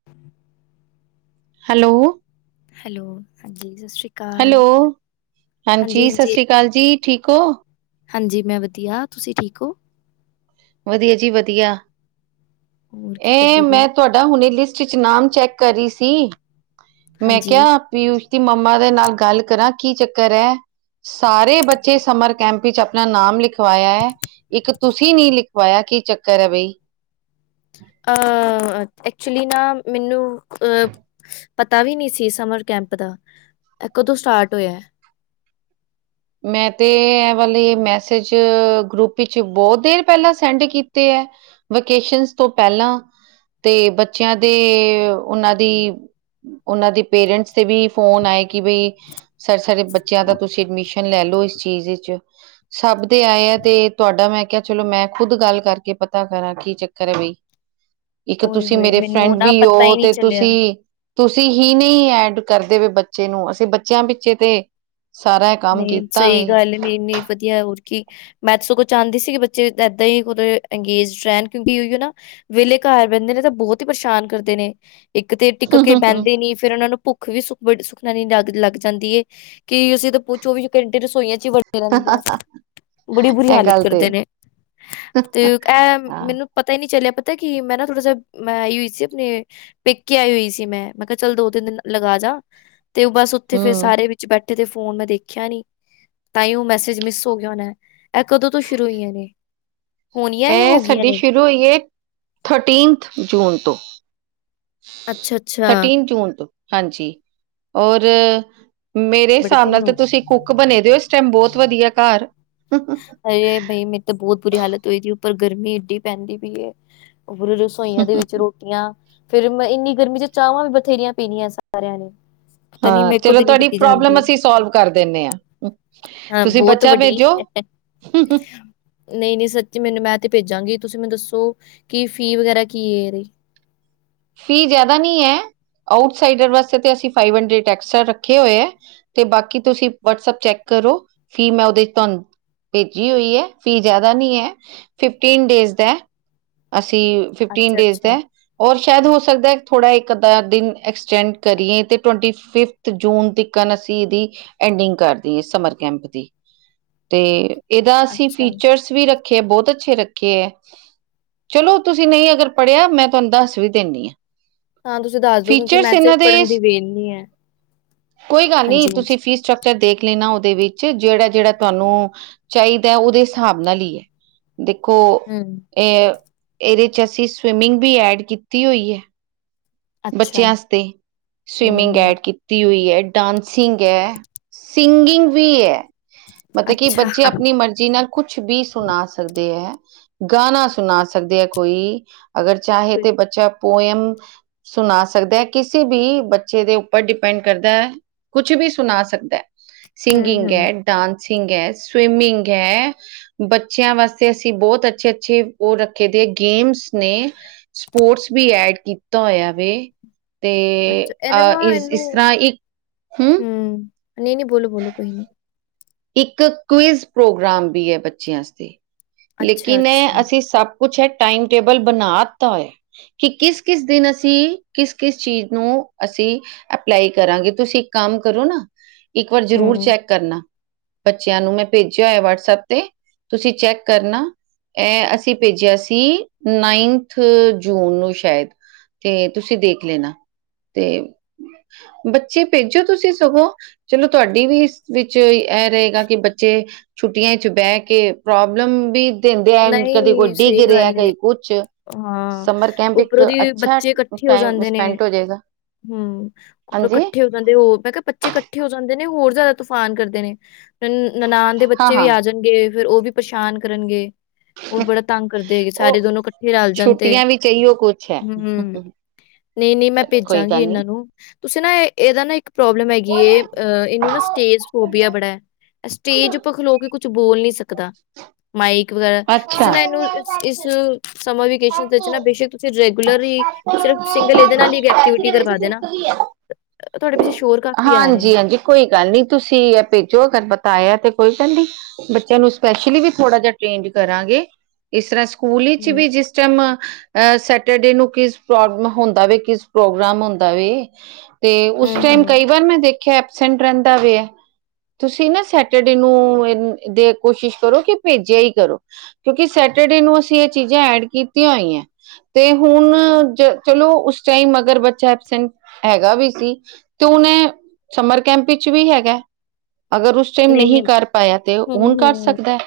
[inaudible] Hello. Hello, ਹਾਂਜੀ ਸਤਿ ਸ੍ਰੀ ਹੈਲੋ, ਹਾਂਜੀ, ਸਸ ਸ੍ਰੀ ਕਾਲ ਜੀ ਠੀਕ ਓ। ਹਾਂਜੀ, ਮੈਂ ਵਦੀਆ ਤੁਸੀਂ ਠੀਕ ਓ। ਵਦੀਆ ਜੀ ਵਦੀਆ ਹੋਰ ਕੀ ਇਹ ਕਰਦੇ ਪਏ ਮੈਂ ਹੋ ਤੁਆ ਡਾ, ਹੁਣੀ ਲਿਸਟ ਚ ਨਾਮ ਚੈੱਕ ਕਰ ਰੀ ਸੀ, ਮੈਂ ਹਾਂਜੀ ਕਿਆ ਪੀਯੂਸ਼ ਦੀ ਮੰਮਾ ਦੇ ਨਾਲ ਗੱਲ ਕਰਾਂ, ਕੀ ਚੱਕਰ ਐ? ਸਾਰੇ ਬੱਚੇ ਸਮਰ ਕੈਂਪ ਇਚ ਅਪਣਾ ਨਾਮ ਲਿਖਵਾਇਆ ਐ, ਇੱਕ ਤੁਸੀਂ ਨੀ ਲਿਖ ਹੋਈਆ ਕੀ ਚੱਕਰ ਐ ਬਈ। ਅਹ ਐਕਚੁਲੀ ਨਾ ਮੈਨੂੰ ਅ ਪਤਾ ਵੀ ਨੀ ਸੀ ਸਮਰ ਕੈਂਪ ਦਾ ਕਦੋਂ ਸਟਾਰਟ ਹੋਇਆ। ਮੈਂ ਤੇ ਐ ਵਾਲੇ ਮੈਸੇਜ ਗਰੁੱਪ ਵਿੱਚ ਬਹੁਤ ਦੇਰ ਪਹਿਲਾਂ ਸੈਂਡ ਕੀਤੇ ਐ। ਵਕੇਸ਼ਸ ਤੋਂ ਪਹਿਲਾਂ ਤੇ ਬੱਚਿਆਂ ਦੇ ਉਨਾਂ ਦੀ ਉਨਾਂ ਦੇ ਪੇਰੈਂਟਸ ਤੇ ਵੀ ਫੋਨ ਆਏ ਕਿ ਬਈ ਸਰ ਸਾਰੇ ਬੱਚਿਆਂ ਦਾ ਤੁਸੀਂ ਐਡਮਿਸ਼ ਹੁਨ ਲੈ ਲਓ ਇਸ ਚੀਜ਼ ਵਿੱਚ ਸਭ ਦੇ ਆਏ ਐ ਤੇ ਤੁਆਡਾ ਮੈ ਕਿਆ ਚਲੋ ਮੈਂ ਖੁੱਦ ਗੱਲ ਕਰਕੇ ਪਤਾ ਕਰਾਂ ਕੀ ਚੱਕਰ ਐ ਬਈ। ਇੱਕ ਓਏ ਤੁਸੀਂ ਹੋਏ ਮੇਰੇ ਮੈਨੂੰ ਫਰੈਂਡ ਨਾ ਵੀ ਓ ਪਤਾ ਹੀ ਨਹੀਂ ਤੇ ਚੱਲਿਆ ਤੁਸੀਂ ਤੁਸੀਂ ਹੀ ਨਈ ਐਡ ਕਰਦੇ ਪਏ ਬੱਚੇ ਨੂੰ ਅਸੀਂ ਬੱਚਿਆਂ ਪਿੱਛੇ ਤੇ ਸਾਰਾ ਕੰਮ ਨਈ ਕੀਤਾ ਸਈ ਵੇ ਗੱਲ ਨੀ ਇੰਨੀ ਵਧੀਆ ਹੋਰ ਕੀ ਮੈਂ ਤੇ ਸਗੋਂ ਚਾਂਦੀ ਸੀ ਕਿ ਬੱਚੇ ਏਦਾਂ ਈ ਅੰਗੇਜ ਰੈਣ ਕਿਉਂਕਿ ਓਈ ਓ ਨਾ ਵੇਲੇ ਘਰ ਬੈਨਦੇ ਨੇ ਤਾਂ ਬਹੁਤ ਹੀ ਪਰੇਸ਼ਾਨ ਕਰਦੇ ਨੇ ਇੱਕ ਤੇ ਟਿਕ ਕੇ ਬੈਨਦੇ ਨੀ ਫੇਰ ਉਨਾ ਨੂੰ ਭੁੱਖ ਵੀ ਸੁਖ ਬੜੀ ਸੁਖਨੀ ਲੱਗ ਲੱਗ ਜਾਂਦੀ ਏ ਕਿ ਅਸੀਂ ਉਹ ਚੌਵੀ ਘੰਟੇ ਰਸੋਈਆਂ ਚ ਈ ਵੜ ਰਹਿੰਦੇ ਆ ਬੜੀ ਬੁਰੀ ਇਹ ਹਾਲਤ ਗੱਲ ਤੇ ਕਰਦੇ ਨੇ ਤੇ ਐ ਹਾਂ ਮੈਨੂੰ ਪਤਾ ਈ ਨਈ ਚੱਲਿਆ ਪਤਾ ਕਿ ਐ ਮੈਂ ਨਾ ਥੋੜਾ ਜੇਆ ਮੈਂ ਆਈ ਹੋਈ ਸੀ ਆਪਣੇ ਪੇਕੇ ਆਈ ਹੋਈ ਸੀ ਮੈਂ। ਮੈਂ ਕਿਆ ਚੱਲ ਦੋ ਤਿੰਨ ਦਿਨ ਲਗਾ ਜਾ ਤੇ ਉਹ ਬਸ ਉੱਥੇ ਫੇਰ ਹਮ ਸਾਰੇ ਵਿੱਚ ਬੈਠੇ ਤੇ ਫੋਨ ਮੈਂ ਦੇਖਿਆ ਖਿਆ ਨੀ ਤਾਇਓ ਮੈਸੇਜ ਮਿਸ ਹੋ ਗਿਆ ਹੋਣਾ ਐਹ ਕਦੋਂ ਤੋਂ ਸ਼ੁਰੂ ਹੋਈਆਂ ਨੇ ਹੋਣੀਆਂ ਜਾਂ ਐਹ ਹੋ ਗਈਆਂ ਸਾਡੀ ਨੇ? ਸ਼ੁਰੂ ਹੋਈ ਐ ਥਰਟੀਨਥ ਜੂਨ ਤੋਂ ਅੱਛਾ, ਅੱਛਾ। ਥਰਟੀਨ ਜੂਨ ਤੋਂ ਹਾਂਜੀ ਔਰ ਮੇਰੇ ਬੜੇ ਹਿਸਾਬ ਨਾਲ ਦਿਨ ਤੇ ਹੋ ਗਏ। ਤੁਸੀਂ ਕੁੱਕ ਬਣੇ ਦੇ ਓ ਇਸ ਟਾਈਮ ਬਹੁਤ ਵਧੀਆ ਘਰ ਹਾਏ ਬਈ ਮੇਰੀ ਤਾਂ ਬਹੁਤ ਬੁਰੀ ਹਾਲਤ ਹੋਏਗੀ ਉੱਪਰ ਗਰਮੀ ਏਡੀ ਪੈਂਦੀ ਪੀ ਐ। ਉਪਰੋ ਰਸੋਈਆਂ ਦੇ ਵਿੱਚ ਰੋ ਟੀਆਂ ਫੇਰ ਇੰਨੀ ਗਰਮੀ ਚ ਚਾਵਾਂ ਵੀ ਬਥੇਰੀਆਂ ਪੀਣੀਆਂ ਸਾਰਿਆਂ ਨੇ ਪਤਾ ਨੀ ਹਾਂ ਮੇਰੇ ਕੋਲ ਚਲੋ ਤੇ ਨੀ ਤੁਆਡੀ ਪੀਤੀ ਪ੍ਰੋਬਲਮ ਜਾਂਦੀ। ਅਸੀਂ ਸੋਲਵ ਕਰ ਦਿੰਨੇ ਆ। ਹਾਂ ਤੁਸੀਂ ਬਹੁਤ ਬੱਚਾ ਭੇਜੋ [unintelligible] ਨਈ ਨਈ ਸੱਚੀ ਮੈਨੂੰ ਮੈਂ ਤੇ ਭੇਜਾਂਗੀ ਤੁਸੀਂ ਮੈਨੂੰ ਦੱਸੋ ਕਿ ਫੀ ਵਗੈਰਾ ਕੀ ਐ ਏਦੀ ਫੀ ਜਾਦਾ ਨੀ ਐ ਆਊਟਸਾਈਡਰ ਵਾਸਤੇ ਤੇ ਅਸੀਂ ਫਾਈਵ ਹੰਡਰਡ ਐਕਸਟਰਾ ਰੱਖੇ ਹੋਏ ਐ। ਤੇ ਬਾਕੀ ਤੁਸੀਂ ਵਟਸਅਪ ਚੈੱਕ ਕਰੋ ਫੀ ਮੈਂ ਉਹਦੇ ਚ ਤਾਨ ਭੇਜੀ ਹੋਈ ਐ ਫੀ ਜ਼ਿਆਦਾ ਨੀ ਐ। ਫਿਫਟੀਨ ਡੇਜ਼ ਦਾ ਐ ਅਸੀ ਫਿਫਟੀਨ ਅੱਛਾ, ਡੇਜ਼ ਦਾ ਅੱਛਾ, ਐ। ਸ਼ੈਦ ਹੋ ਸਕਦਾ ਥੋੜ੍ਹਾ ਇੱਕ ਅੱਧਾ ਦਿਨ ਐਕਸਟੈਂਡ ਕਰੀਏ ਤੇ ਟਵੰਟੀ ਫਿਫਥ ਤੇ ਜੂਨ ਤਿਕਨ ਅਸੀਂ ਏਦੀ ਐਂਡਿੰਗ ਕਰ ਦੇਈਏ ਸਮਰ ਕੈਂਪ ਦੀ ਤੇ ਏਦਾ ਅਸੀਂ ਅੱਛਾ। ਫੀਚਰਸ ਵੀ ਰੱਖੇ ਐ ਬਹੁਤ ਅੱਛੇ ਰੱਖੇ ਐ ਚਲੋ ਤੁਸੀਂ ਨਈ ਅਗਰ ਪੜ੍ਹਿਆ ਮੈਂ ਤੁਆਨੂੰ ਦੱਸ ਵੀ ਤਿੰਨੀ ਆ ਹਾਂ ਤੁਸੀਂ ਦੱਸ ਦੋ ਕਿਉਂਕਿ ਫੀਚਰਸ ਮੈਸੇਜ ਇਨਾਂ ਦੇ ਪੜ੍ਹਨ ਦੀ ਵੇਲ ਨੀ ਹੈ। ਕੋਈ ਗੱਲ ਨੀ ਹਾਂਜੀ, ਤੁਸੀਂ ਹਾਂਜੀ। ਫੀਸ ਚਕ ਦੇਖ ਲੈਨਾ ਉਹਦੇ ਵਿੱਚ ਜਿਹੜਾ ਜਿਹੜਾ ਤੁਹਾਨੂੰ ਚਾਹੀਦਾ ਉਹਦੇ ਹਿਸਾਬ ਨਾਲ ਹੀ ਹੈ ਦੇਖੋ ਹਮ ਏਅ ਏਦੇ ਚ ਅਸੀਂ ਸਵਿਮਿੰਗ ਵੀ ਐਡ ਕੀਤੀ ਹੋਈ ਐ। ਅੱਛਾ। ਬੱਚਿਆਂ ਵਸਤੇ ਸਵਿਮਿੰਗ ਐਡ ਕੀ ਤੀ ਹੋਈ ਐ। ਡਾਂਸਿੰਗ ਐ, ਸਿੰਗਿੰਗ ਵੀ ਐ। ਮਤੇ ਕਿ ਬੱਚੇ ਆਪਣੀ ਮਰਜ਼ੀ ਨਾਲ ਕੁਛ ਵੀ ਸੁਣਾ ਸਕਦੇ ਐ। ਗਾਣਾ ਸੁਣਾ ਸਕਦੇ ਐ ਕੋਈ ਅਗਰ ਚਾਹੇ ਤੇ ਬੱਚਾ ਪੋਇਮ ਸੁਣਾ ਸਕਦਾ ਕਿਸੇ ਵੀ ਬੱਚੇ ਦੇ ਉੱਪਰ ਡਿਪੈਂਡ ਕਰਦਾ ਐ ਕੁਛ ਵੀ ਸੁਣਾ ਸਕਦਾ ਐ। ਸਿੰਗਿੰਗ ਐ, ਡਾਂਸੀਗ ਐ, ਸਵਿਮਿੰਗ ਐ। ਬੱਚਿਆਂ ਵਾਸਤੇ ਅਸੀਂ ਬਹੁਤ ਅੱਛੇ-ਅੱਛੇ ਓ ਰੱਖੇ ਦੇ ਗੇਮਸ ਨੇ ਸਪੋਰਟਸ ਵੀ ਐਡ ਕੀਤਾ ਹੋਇਆ ਵੇ ਤੇ ਅਹ ਇਸ ਇਹਨੂੰ ਇਸ ਤਰ੍ਹਾਂ ਇੱਕ ਹਮ ਹੂੰ ਨਹੀਂ ਨਹੀਂ ਬੋਲੋ ਬੋਲੋ ਕੋਈ ਨੀ ਇੱਕ ਕੁਇਜ਼ ਪ੍ਰੋਗਰਾਮ ਵੀ ਹੈ ਬੱਚਿਆਂ ਆਸਤੇ ਅੱਛਾ ਲੇਕਿਨ ਏ ਅੱਛਾ ਅਸੀਂ ਸਭ ਕੁਛ ਐ ਟਾਈਮ ਟੇਬਲ ਬਨਾ ਤਾ ਕਿ ਕਿਸ ਕਿਸ ਦਿਨ ਅਸੀਂ ਕਿਸ ਕਿਸ ਚੀਜ਼ ਨੂੰ ਅਸੀ ਅਪਲਾਈ ਕਰਾਂਗੇ ਤੁਸੀਂ ਇੱਕ ਕੰਮ ਕਰੋ ਨਾ ਇੱਕ ਵਾਰ ਜ਼ਰੂਰ ਹੂੰ ਚੈਕ ਕਰਨਾ ਬੱਚਿਆਂ ਨੂੰ ਮੈਂ ਭੇਜਿਆ ਹੋਇਆ ਵਟਸਐਪ ਤੇ ਤੁਸੀਂ ਚੈੱਕ ਕਰਨਾ। ਇਹ ਅਸੀ ਭੇਜਿਆ ਸੀ ਨਾਈਨਥ ਜੂਨ ਨੂੰ ਸ਼ਾਇਦ ਤੇ ਤੁਸੀ ਦੇਖ ਲੇਨਾ ਤੇ ਬੱਚੇ ਭੇਜੋ ਤੁਸੀਂ ਸਗੋਂ ਚਲੋ ਤੁਹਾਡੀ ਵੀ ਇਸ ਵਿੱਚ ਇਹ ਰਹੇਗਾ ਕਿ ਬੱਚੇ ਛੁੱਟੀਆਂ ਚ ਬਹਿ ਕੇ ਪ੍ਰੋਬਲਮ ਵੀ ਦਿੰਦੇ ਹੈ, ਕਦੇ ਕੋਈ ਨਹੀਂ ਡਿੱਗ ਸਹੀ ਰਿਹਾ, ਗੱਲ ਹੈ ਕਦੀ ਕੁਛ। ਹਾਂ ਸਮਰ ਕੈਂਪ ਇੱਕ ਉਪਰੋਂਦੀ ਅੱਛਾ ਬੱਚੇ ਕੱਠੇ ਹੋ ਟਾਈਮ ਜਾਂਦੇ ਨੇ ਸਪੈਂਡ ਹੋ ਜਾਏਗਾ ਹਮ ਹਾਂਜੀ ਕੱਠੇ ਹੋ ਜਾਂਦੇ ਹੋ ਮੈਂ ਕਿਹਾ ਬੱਚੇ ਕੱਠੇ ਹੋ ਜਾਂਦੇ ਨੇ ਹੋਰ ਜ਼ਿਆਦਾ ਤੂਫਾਨ ਕਰਦੇ ਨੇ ਨਨਾਨਾਨ ਦੇ ਹਾਂ ਬੱਚੇ ਵੀ ਹਾਂ ਆ ਜਾਨਗੇ ਫਿਰ ਉਹ ਵੀ ਪਛਾਨ ਕਰਨਗੇ ਉਹ ਵੀ ਬੜਾ ਤੰਗ ਕਰਦੇ ਹੈਗੇ ਸਾਰੇ ਉਹ ਦੋਨੋ ਕੱਠੇ ਰਲ ਜਾਂ ਦੇ ਛੁੱਟੀਆਂ ਵੀ ਚਾਹੀਓ ਕੁਛ ਹੈ ਹਮ ਨੀ ਨੀ ਮੈਂ ਚਲੋ ਕੋਈ ਭੇਜਾਂਗੀ ਗੱਲ ਨੀ ਇਹਨਾਂ ਨੂੰ ਤੁਸੀ ਨਾ ਇਹਦਾ ਨਾ ਇੱਕ ਪ੍ਰੋਬਲਮ ਹੈਗੀ ਅ ਇਹਨੂੰ ਨਾ ਸਟੇਜ ਫੋਬੀਆ ਬੜੈ ਐ ਸਟੇਜ ਉੱਪਰ ਖਲੋ ਕੇ ਕੁਛ ਬੋਲ ਨੀ ਸਕਦਾ ਮਾਈ [unintelligible] ਅੱਛਾ ਤੁਸੀਂ ਨਾ ਇਹਨੂੰ ਇਸ ਸਮਰ ਵਕੇਸ਼ਨ ਵਿੱਚ ਨਾ ਬੇਸ਼ੱਕ ਤੁਸੀਂ ਰੈਗੂਲਰ ਹੀ ਸਿਰਫ ਸਿੰਗਲ ਇਹਦੇ ਨਾਲ ਹੀ ਚਾਚੀ ਐਕਟੀਵਿ ਵਿੱਚ ਕਰਵਾ ਦੇ ਸਿੱਖ ਨਾ ਗਈ ਹੈ ਤੁਹਾਡੇ ਪਿੱਛੇ ਸ਼ੋਰ ਕਾਫੀ ਆ ਰਿਹਾ ਹਾਂਜੀ ਹਾਂਜੀ ਕੋਈ ਗੱਲ ਨੀ ਤੁਸੀ ਐ ਭੇਜੋ ਅਗਰ ਬਤਾਇਆ ਤੇ ਕੋਈ ਗੱਲ ਨੀ ਬੱਚਿਆਂ ਨੂੰ ਸਪੈਸ਼ਲੀ ਵੀ ਥੋੜਾ ਜਿ ਟ੍ਰੇਂਡ ਕਰਾਂਗੇ ਇਸ ਤਰ੍ਹਾਂ ਸਕੂਲ ਵਿੱਚ ਹੂੰ, ਵੀ ਜਿਸ ਟਾਈਮ ਅ ਸੈਟਰਡੇ ਨੂੰ ਕਿਸ ਪ੍ਰ ਹੁੰਦਾ ਵ ਕਿਸ ਪ੍ਰੋਗਰਾਮ ਹੁੰਦਾ ਵੇ ਤੇ ਉਸ ਹੂੰ, ਟਾਈਮ ਹੂੰ, ਕਈ ਵਾਰ ਮੈਂ ਦੇ ਐਬਸੈਂਟ ਰਹਿੰਦਾ ਵੇ ਤੁਸੀਂ ਨਾ ਸੈਟਰਡੇ ਨੂੰ ਦੇ ਕੋਸ਼ਿਸ਼ ਕਰੋ ਕਿ ਭੇਜਿਆ ਹੀ ਕਰੋ ਕਿਉਂਕਿ ਸੈਟਰਡੇ ਨੂੰ ਅਸੀਂ ਇਹ ਚੀਜ਼ਾਂ ਐਡ ਕੀਤੀਆਂ ਹੋਈਆਂ ਤੇ ਹੁਨ ਜ ਚਲੋ ਉਸ ਟਾਈਮ ਅਗਰ ਬੱਚਾ ਐਬਸੈਂਟ ਹੈਗਾ ਵੀ ਸੀ ਤੁ ਨੇ ਸਮਰ ਕੈਂਪ ਵਿੱਚ ਵੀ ਹੈਗਾ ਅਗਰ ਉਸ ਟਮ ਨਹੀਂ-ਨਹੀਂ, ਨਹੀਂ ਕਰ ਪਾਇਆ ਤੇ ਹੁਨ ਕਰ ਸਕਦਾ। ਹੈ।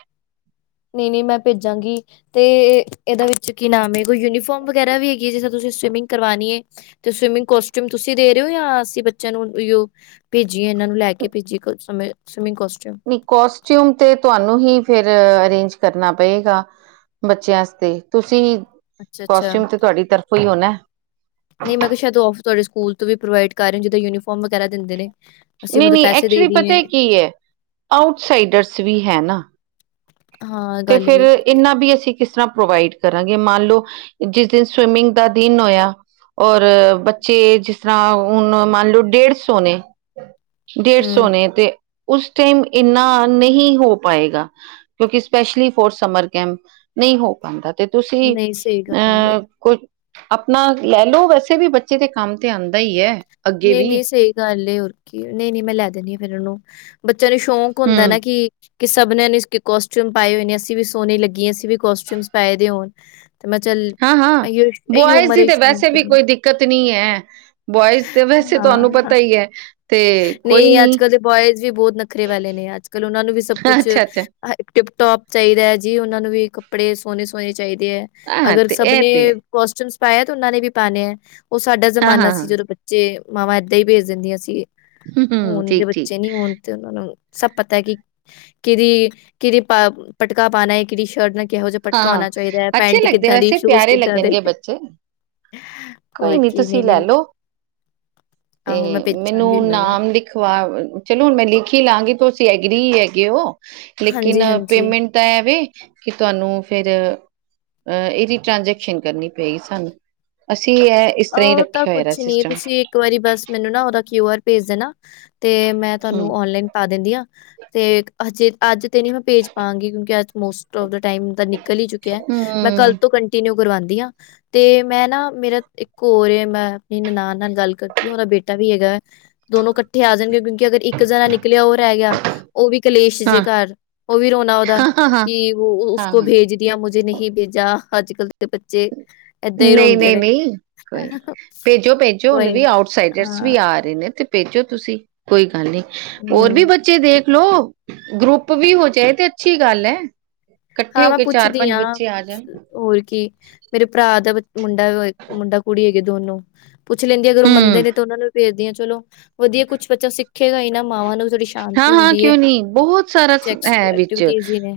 ਨਹੀ ਨਹੀ ਮੈਂ ਭੇਜਾਂਗੀ ਤੇ ਇਹਦਾ ਵਿੱਚ ਕੀ ਨਾਮ ਏ ਕੋਈ ਯੂਨੀਫੋਰਮ ਵਗੈਰਾ ਵੀ ਹੈਗੀ ਹੈ ਜਿੱਸ ਤੁਸੀਂ ਸਵਿਮਿੰਗ ਕਰਵਾਣੀ ਹੈ ਤੇ ਸਵਿਮਿੰਗ ਕੋਸਟਿਊਮ ਤੁਸੀਂ ਦੇ ਰਹੇ ਹੋ ਯਾਂ ਅਸੀਂ ਬੱਚਿਆਂ ਨੂੰ ਭੇਜੀਏ ਇਹਨਾਂ ਨੂੰ ਲੈ ਕੇ ਭੇਜੀ ਸਮੇਂ ਸਵਿਮਿੰਗ ਕੋਸਟਿਊਮ ਕੋਸਟਿਊਮ ਤੇ ਤੁਹਾਨੂੰ ਹੀ ਫੇਰ ਅਰੇਂਜ ਕਰਨਾ ਪਏਗਾ। ਬੱਚਿਆਂ ਆਸਤੇ ਤੁਸੀਂ ਅੱਛਾ- ਅੱਛਾ ਕੋਸਟਿਊਮ ਤੇ ਤੁਹਾਡੀ ਤਰਫੋਂ ਹੀ ਹੋਣਾ। ਨਹੀਂ ਮੈਂ ਕਿਹਾ ਸ਼ਾਇਦੇ ਸਕੂਲ ਤੋਂ ਵੀ ਪ੍ਰੋਵੇਡ ਕਰ ਰਹੀ ਜਦ ਯੂਨੀਫਾਰਮ ਵਗੈਰਾ ਦਿੰਦੇ ਨੇ। ਅਸੀਂ ਨਹੀਂ ਮਤਲਬ -ਨਹੀਂ ਪੈਸੇ ਦੇ ਐਕਚੁਲੀ ਪਤਾ ਦੀਏ ਹੈ ਕੀ ਹੈ ਆਊਟਸਾਈਡਰਸ ਵੀ ਹੈ ਨਾ। ਹਾਂ ਤੇ ਗੱਲ ਫੇਰ ਵੀ ਹੈਗੀ ਹੈ ਇੰਨਾ ਵੀ ਅਸੀਂ ਕਿਸ ਤਰ੍ਹਾਂ ਪ੍ਰੋਵਾਈਡ ਕਰਾਂਗੇ ਮੰਨ ਲਓ ਜਿਸ ਦਿਨ ਸਵਿਮਿੰਗ ਦਾ ਦਿਨ ਹੋਇਆ ਔਰ ਬੱਚੇ ਜਿਸ ਤਰ੍ਹਾਂ ਹੁਨ ਮੰਨ ਲਓ ਡੇਢ ਸੌ ਨੇ ਡੇਢ ਸੌ ਹਮ ਨੇ ਤੇ ਉਸ ਟਾਈਮ ਇੰਨਾ ਨਹੀਂ ਹੋ ਪਾਏਗਾ ਕਿਉਕਿ ਸਪੈਸ਼ਲੀ ਫੋਰ ਸਮਰ ਕੈਂਪ ਨਹੀਂ ਹੋ ਪਾਂਦਾ ਤੇ ਤੁਸੀਂ ਨਹੀਂ ਸਹੀ ਗੱਲ ਹੈ। ਅਹ ਕੁ ਆਪਣਾ ਲੈ ਲਓ ਵੈਸੇ ਵੀ ਬੱਚੇ ਦੇ ਕੰਮ ਤੇ ਆਂਦਾ ਹੀ ਹੈ ਅੱਗੇ ਨਹੀਂ ਵੀ ਨਹੀਂ ਸਹੀ ਗੱਲੇ ਹੋਰ ਕੀ ਨਹੀਂ ਨਹੀਂ ਮੈਂ ਲੈ ਦਦੀ ਹਾਂ ਫੇਰ ਉਹਨੂੰ ਬੱਚਿਆਂ ਨੂੰ ਸ਼ੌਕ ਹੁੰਦਾ ਹਮ ਨਾ ਕਿ ਕਿ ਸਭਨੇ ਨੇ ਕੋਸਟਿਊਮ ਪਾਏ ਹੋਏ ਨੇ ਅਸੀਂ ਵੀ ਸੋਹਨੇ ਲੱਗੀਏ ਅਸੀਂ ਵੀ ਕੋਸਟਿਊਮਸ ਪਾਏ ਦੇ ਹੋਨ ਤੇ ਮੈਂ ਚੱਲ ਹਾਂ-ਹਾਂ, ਇ ਇਹੀ ਉਮਰੇ ਸ਼ੌਂਕ ਦੇ ਕਤ ਨੀ ਹੈ ਬੋਆਇਜ਼ ਤੇ ਵੈਸੇ ਤੁਹਾਨੂੰ ਹਾਂ ਪਤਾ ਹੀ ਹੈ ਨਹੀਂ ਅੱਜ ਕਲ ਦੇ ਬੋਆਇਜ਼ ਵੀ ਬਹੁਤ ਨਖਰੇ ਵਾਲੇ ਨੇ ਅੱਜ ਕੱਲ ਉਹਨਾਂ ਨੂੰ ਵੀ ਸਭ ਕੁਛ ਅੱਛਾ-ਅੱਛਾ, ਟਿਪਟੋਪ ਚਾਹੀਦਾ ਹੈ ਜੀ ਉਹਨਾਂ ਨੂੰ ਵੀ ਕੱਪੜੇ ਸੋਹਣੇ- ਸੋਹਣੇ ਚਾਹੀਦੇ ਹੈ। ਹਾਂ ਅਗਰ ਤੇ ਸਭ ਐ ਨੇ ਤੇ ਹੈ। ਕੋਸਟਿਊਮਸ ਪਾਇਆ ਤੇ ਉਹਨਾਂ ਨੇ ਵੀ ਪਾਂਣੇੇ ਹੈ ਉਹ ਸਾਡਾ ਜ਼ਮਾਨਾ ਹਾਂ-ਹਾਂ-ਹਾਂ, ਸੀ ਜਦੋਂ ਬ ਜੇ ਮਾਵਾਂ ਏਦਾਂ ਹੀ ਭੇਜ ਦਿੰਦੀਆਂ ਸੀ ਹੂੰ-ਹੂੰ, ਹੁਣ ਦੇ ਠੀਕ-ਠੀਕ, ਬੱਚੇ ਨੀ ਹੋਣ ਤੇ ਉਹਨਾਂ ਨੂੰ ਸਭ ਪਤਾ ਹੈ ਕਿ ਕਿਹਦੀ- ਕਿਹਦੀ ਪਟਕਾ ਪਾਉਣਾ ਹੈ ਕਿਹਦੀ ਸ਼ਰਟ ਨਾਲ ਕਿਹੋ ਜਿਹਾ ਪਟਕਾ ਹਾਂ ਹੋਣਾ ਚਾਹੀਦਾ ਹੈ ਅੱਛੇ ਪੈਂਟ ਲੱਗਦੇ ਕਿੱਦਾਂ ਦੀ ਵੈਸੇ ਸ਼ੂਜ ਪਿਆਰੇ ਕਿੱਦਾਂ ਦੇ ਲੱਗਣਗੇ ਬੱਚੇ ਕੋਈ ਹੋਰ ਨੀ ਕੀ ਤੁਸੀਂ ਨਹੀਂ ਲੈ ਨਹੀਂ ਲੋ ਤੇ ਆਹੋ ਮੈਂ ਨੂੰ ਭੇਜਾਂਗੀ ਇਹਨਾਂ ਨਾਮ ਲਿਖਵਾ ਚਲੋ ਹੁਣ ਮੈਂ ਲਿਖ ਹੀ ਲਵਾਂਗੀ ਤੁਸੀਂ ਐਗਰੀ ਹੈਗੇ ਹੋ। ਲੇਕਿਨ ਹਾਂਜੀ ਹਾਂਜੀ ਪੇਮੈਂਟ ਤਾਂ ਐ ਵੇ ਤੁਹਾਨੂੰ ਫੇਰ ਅਹ ਇਹਦੀ ਟ੍ਰਾਂਜੈਕਸ਼ਨ ਕਰਨੀ ਪਏਗੀ ਸਾਨੂੰ ਅਸੀਂ ਇਹ ਇਸ ਤਰ੍ਹਾਂ ਹੀ ਉਹ ਤਾਂ ਰੱਖਿਆ ਹੋਇਆ ਕੁਛ ਨੀ ਸਿਸਟਮ ਤੁਸੀਂ ਇੱਕ ਵਾਰੀ ਬਸ ਮੈਨੂੰ ਨਾ ਓਦਾ ਕਿਊ ਆਰ ਭੇਜ ਦੇਣਾ ਤੇ ਮੈਂ ਹੂੰ ਤੁਹਾਨੂੰ ਓਨਲਾਈਨ ਪਾ ਦਿੰਦੀ ਆ। ਤੇ ਅਜੇ ਅੱਜ ਤੇ ਨਹੀਂ ਮੈਂ ਭੇਜ ਪਾਂਗੀ ਕਿਉਂਕਿ ਅੱਜ ਮੋਸਟ ਆਫ ਦਾ ਟਾਈਮ ਦਾ ਨਿਕਲ ਹੀ ਚੁੱਕ ਕਿਆ ਮੈਂ ਕੱਲ ਹੂੰ ਤੋਂ ਕੰਟੀਨਿਊ ਕਰਵਾਉਂਦੀ ਹਾਂ ਤੇ ਮੈਂ ਨਾ ਮੇਰਾ ਇੱਕ ਹੋਰ ਮੈਂ ਆਪਣੀ ਨਨਾਨ ਨਾਲ ਗੱਲ ਕਰਤੀ ਉਹਦਾ ਬੇਟਾ ਵੀ ਹੈਗਾ। ਦੋਨੋ ਕੱਠੇ ਆ ਜਾਣਗੇ ਕਿਉਂਕਿ ਅਗਰ ਇੱਕ ਜਾਣਾ ਨਿਕਲਿਆ ਉਹ ਰਹਿ ਗਿਆ ਉਹ ਵੀ ਕਲੇਸ਼ ਜੇ ਹਾਂ ਘਰ ਉਹ ਵੀ ਰੋਨਾ ਉਹਦਾ ਹਾਂ ਹਾਂ ਹਾਂ ਕਿ ਉਹ ਹਾਂ ਉਸਕੋ ਹਾਂ ਭੇਜ ਆ ਮੁਝੇ ਨਹੀਂ ਭੇਜਾ ਅੱਜ ਕੱਲ ਦੇ ਬੱਚੇ ਏਦਾਂ ਹੀ ਨਹੀਂ- ਰੋਂਦੇ ਨਹੀਂ- ਨੇ ਨਹੀਂ ਕੋਈ ਭੇਜੋ- ਭੇਜੋ ਹੁਣ ਕੋਈ ਵੀ ਆਊਟਸਾਈਡਰਸ ਵੀ ਹਾਂ ਆ। ਆ ਰਹੇ ਨੇ ਤੇ ਭੇਜੋ ਤੁਸੀਂ ਕੋਈ ਗੱਲ ਨੀ ਹੋਰ ਵੀ ਹੂੰ ਬੱਚੇ ਦੇਖ ਲੋੋ ਗਰੁੱਪ ਵੀ ਹੋ ਜਾਏ ਤੇ ਅੱਛੀ ਗੱਲ ਹੈ। ਇਕੱਠੇ ਹਾਂ ਹੋ ਮੈਂ ਕੇ ਚਾਰ ਪੁੱਛਦੀ ਪੰਜ ਹਾਂ ਬੱਚੇ ਆ ਜਾਣ ਹੋਰ ਕੀ ਮੇਰੇ ਭਰਾ ਦਾ ਮੁੰਡਾ- ਮੁੰਡਾ ਕੁੜੀ ਹੈਗੀ ਦੋਨੋ- ਪੁੱਛ ਲੈਂਦੀ ਅਗਰ ਉਹ ਮੰਨਦੇ ਹੂੰ ਨੇ ਤਾਂ ਉਹਨਾਂ ਨੂੰ ਵੀ ਭੇਜਦੀ ਹਾਂ ਚਲੋ ਵਧੀਆ ਕੁੱਛ ਬੱਚਾ ਸਿੱਖੇਗਾ ਹੀ ਨਾ। ਮਾਵਾਂ ਨੂੰ ਵੀ ਥੋੜੀ ਹਾਂ ਸ਼ਾਂਤੀ ਹਾਂ ਹੁੰਦੀ ਹੈ ਕਿਉਂ ਨਹੀਂ ਬਹੁਤ ਸਾਰਾ ਚੈਕਸ ਹੈ ਵਿੱਚ ਐਕਟੀਵਿਟੀਜ ਨੇ।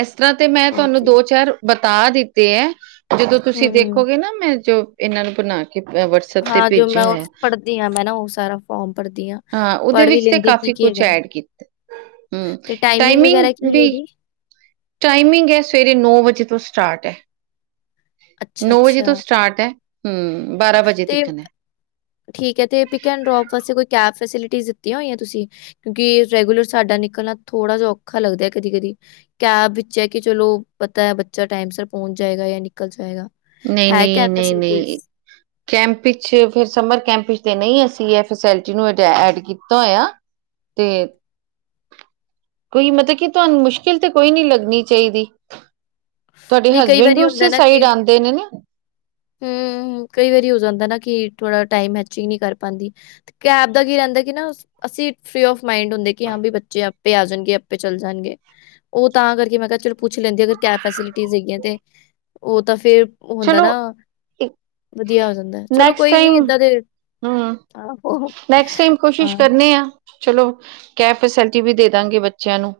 ਇਸ ਤਰ੍ਹਾਂ ਤੇ ਮੈਂ ਹੋਰ ਤੁਹਾਨੂੰ ਕੀ ਦੋ ਚਾਰ ਬਤਾ ਦਿੱਤੇ ਹੈ। ਜਦੋਂ ਤੁਸੀਂ ਹੂੰ ਦੇਖੋਗੇ ਨਾ ਮੈਂ ਜੋ ਇਹਨਾਂ ਨੂੰ ਬਣਾ ਕੇ ਵਸ ਹਾਂ ਜੋ ਮੈਂ ਉਹ ਪੜ੍ਹਦੀ ਹਾਂ ਮੈਂ ਨਾ ਉਹ ਸਾਰਾ ਫੋਰਮ ਪੜ੍ਹਦੀ ਹਾਂ। ਹਾਂ ਉਹਦੇ ਪੜ੍ਹ ਵੀ ਵਿੱਚ ਤੇ ਲੈਂਦੀ ਆ ਕੀ ਕਾਫੀ ਕੀ ਕੁਛ ਹੈਗਾ ਹੈ। ਐਡ ਕੀ ਹੂੰ ਤੇ ਟਾਈਮਿੰਗ ਵਗੈਰਾ ਕੀ ਹੈ ਵੀ ਇਹਦੀ ਟਾਈਮਿੰਗ ਹੈ ਸਵੇਰੇ ਨੌ ਵਜੇ ਤੋਂ ਸਟਾਰਟ ਹੈ। ਅੱਛਾ ਨੌ ਵਜੇ ਤੋਂ ਅੱਛਾ ਸਟਾਰਟ ਹੈ ਹਮ ਬਾਰਾਂ ਵਜੇ ਤੇ ਤੀਖਣ ਠੀਕ ਹੈ ਤੇ ਪਿਕ ਐਂਡ ਡਰੋਪ ਵਾਸਤੇ ਕੋਈ ਕੈਬ ਫੈਸਿਲਿਟੀ ਦਿੱਤੀਆਂ ਹੋਈਆਂ ਤੁਸੀਂ ਕਿਉਂਕਿ ਰੈਗੂਲਰ ਸਾਡਾ ਨਿਕਲਣਾ ਥੋੜ੍ਹਾ ਜਿਹਾ ਔਖਾ ਲੱਗਦਾ ਹੈ ਕਦੀ- ਕਦੀ ਕੈਬ ਵਿੱਚ ਹੈ, ਕਿ ਚਲੋ ਪਤਾ ਹੈ, ਬੱਚਾ ਟਾਈਮ ਸਿਰ ਪਹੁੰਚ ਜਾਏਗਾ ਜਾਂ ਨਿਕਲ ਜਾਏਗਾ ਨਹੀਂ ਹੈ -ਨਹੀਂ, ਕੈਬ ਨਹੀਂ- ਫੈਸਿਲਿਟੀਜ਼? ਨਹੀਂ ਕੈਂਪ ਵਿੱਚ ਫਿਰ ਸਮਰ ਕੈਂਪ ਵਿੱਚ ਨਹੀਂ, ਅਸੀਂ ਇਹ ਫੈਸਲਿਟੀ ਨੂੰ ਐਡ ਕੀਤਾ ਹੋਇਆ। ਤੇ ਕੋਈ ਮਤਲਬ ਕਿ, ਤੁਹਾਨੂੰ ਮੁਸ਼ਕਿਲ ਤੇ ਕੋਈ ਨਹੀਂ ਲੱਗਣੀ ਚਾਹੀਦੀ। ਤੁਹਾਡੇ ਨਹੀਂ ਕਈ ਹਸਬੈਂਡ ਵੀ ਵਾਰੀ ਹੁੰਦਾ ਉਸੇ ਨਾ ਸਾਈਡ ਕਿ ਆਉਂਦੇ ਨੇ ਨਾ। ਹੂੰ ਕਈ ਵਾਰੀ ਹੋ ਜਾਂਦਾ ਨਾ ਕਿ ਥੋੜਾ ਟਾਈਮ ਮੈਚਿੰਗ ਨਹੀਂ ਕਰ ਪਾਉਂਦੀ। ਕੈਬ ਦਾ ਕੀ ਰਹਿੰਦਾ ਕਿ ਨਾ ਅਸੀਂ ਫਰੀ ਆਫ ਮਾਈੰਡ ਹੁੰਦੇ ਕਿ ਹਾਂ ਵੀ ਬੱਚੇ ਪੇ ਆਪੇ ਜਾਣਗੇ ਆਪੇ ਚੱਲ ਜਾਣਗੇ ਉਹ ਤਾਂ ਕਰਕੇ ਮੈਂ ਕਿਹਾ ਚਲੋ ਪੁੱਛ ਲੈਂਦੀ ਅਗਰ ਕੈਬ ਫੈਸਿਲਿਟੀਜ਼ ਹੈਗੀਆਂ ਤੇ ਉਹ ਤਾਂ ਫੇਰ ਹੁੰਦਾ ਨਾ। ਚਲੋ [inaudible] ਵਧੀਆ ਹੋ ਜਾਂਦਾ ਚਲੋ ਨੈਕਸਟ ਕੋਈ ਨੀ ਟਾਈਮ ਏਦਾਂ ਦੇ ਹੂੰ ਆਹੋ ਨੈਕਸਟ ਟਾਈਮ ਕੋਸ਼ਿਸ਼ ਹਾਂ, ਕਰਨੇ ਆ। ਚਲੋ ਕੈਬ ਫੈਸਿਲਿਟੀ ਵੀ ਦੇ ਦਾਂਗੇ ਬੱਚਿਆਂ ਨੂੰ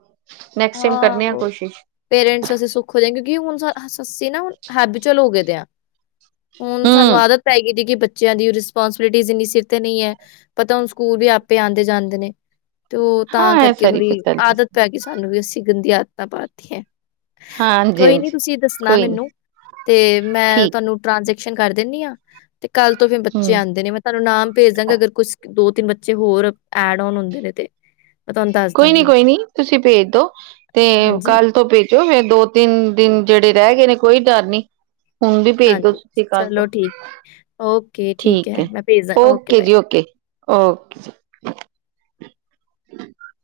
ਨੈਕਸਟ ਟਾਈਮ ਕਰਨੇ ਆ ਆਹੋ ਕੋਸ਼ਿਸ਼ ਪੇਰੈਂਟਸ ਅਸੀਂ ਸੁੱਖ ਹੋਦੇ ਹਾਂ ਕਿਉਂਕਿ ਹੁਣ ਅੱਸੀਂ ਨਾ ਹੈਬੀਚਲ ਹੋ ਗਏ ਹਾਂ। ਹੁਣ ਸਾਨੂੰ ਹੂੰ। ਆਦਤ ਪੈ ਗਈਦੀ ਕਿ ਬੱਚ ਬੱਚਿਆਂ ਦੀ ਰਿਸਪੋਂਸਬਿਲਟੀ ਇੰਨੀ ਸਿਰ ਤੇ ਨਹੀਂ ਹੈ, ਪਤਾ ਹੁਣ ਸਕੂਲ ਵੀ ਆਪੇ ਆਉਂਦੇ ਜਾਂਦੇ ਨੇ,। ਤੇ ਉਹ ਹਾਂ ਤਾਂ ਇਹ ਕਰਕੇ ਸਾਰੀ ਥੋੜ੍ਹੀ ਫੈਸਿਲਿਟੀ ਆਦਤ ਪੈ ਗਈ, ਸਾਨੂੰ ਵੀ ਅਸੀਂ ਗੰਦੀ ਆਦਤਾਂ ਪਾਈਆਂ। ਹਾਂਜੀ ਕੋਈ ਨੀ, ਹਾਂਜੀ ਤੁਸੀਂ ਦੱਸਣਾ, ਕੋਈ ਨੀ ਮੈਨੂੰ ਤੇ ਮੈਂ ਠੀਕ ਤੁਹਾਨੂੰ ਟ੍ਰਾਂਜੈਕਸ਼ਨ ਕਰ ਦਿੰਦੀ ਆ, ਤੇ ਕੱਲ ਤੋਂ ਫਿਰ ਬੱਚੇ ਹਮ ਆਉਂਦੇ ਨੇ ਮ ਤਾਨੂੰ ਨਾਮ ਭੇਜ ਦਾਂਗੇ, ਅਗਰ ਕੁਛ ਦੋ ਤਿੰਨ ਬੱਚੇ ਹੋਰ ਐਡ ਆਨ ਹੁੰਦੇ ਨੇ ਤੇ ਮੈਂ ਤੁਹਾਨੂੰ ਦੱਸ ਕੋਈ ਨੀ, ਦਾਂਗੀ। ਕੋਈ ਨੀ ਤੁਸੀਂ ਭੇਜ ਦੋ, ਤੇ ਕੱਲ ਤੋਂ ਭੇਜ ਜੋ ਫੇਰ, ਦੋ ਤਿੰਨ, ਦਿਨ ਜਿਹੜੇ ਰਹਿ ਗਏ ਨੇ ਕੋਈ ਡਰ ਨੀ। ਹੁਣ ਵੀ ਭੇਜ ਦੋ, ਤੁਸੀਂ ਕੱਲ ਤੋਂ, ਠੀਕ ਹੈ ਓਕੇ ਜੀ, ਓਕੇ। ਓਕੇ ਜੀ। [unintelligible]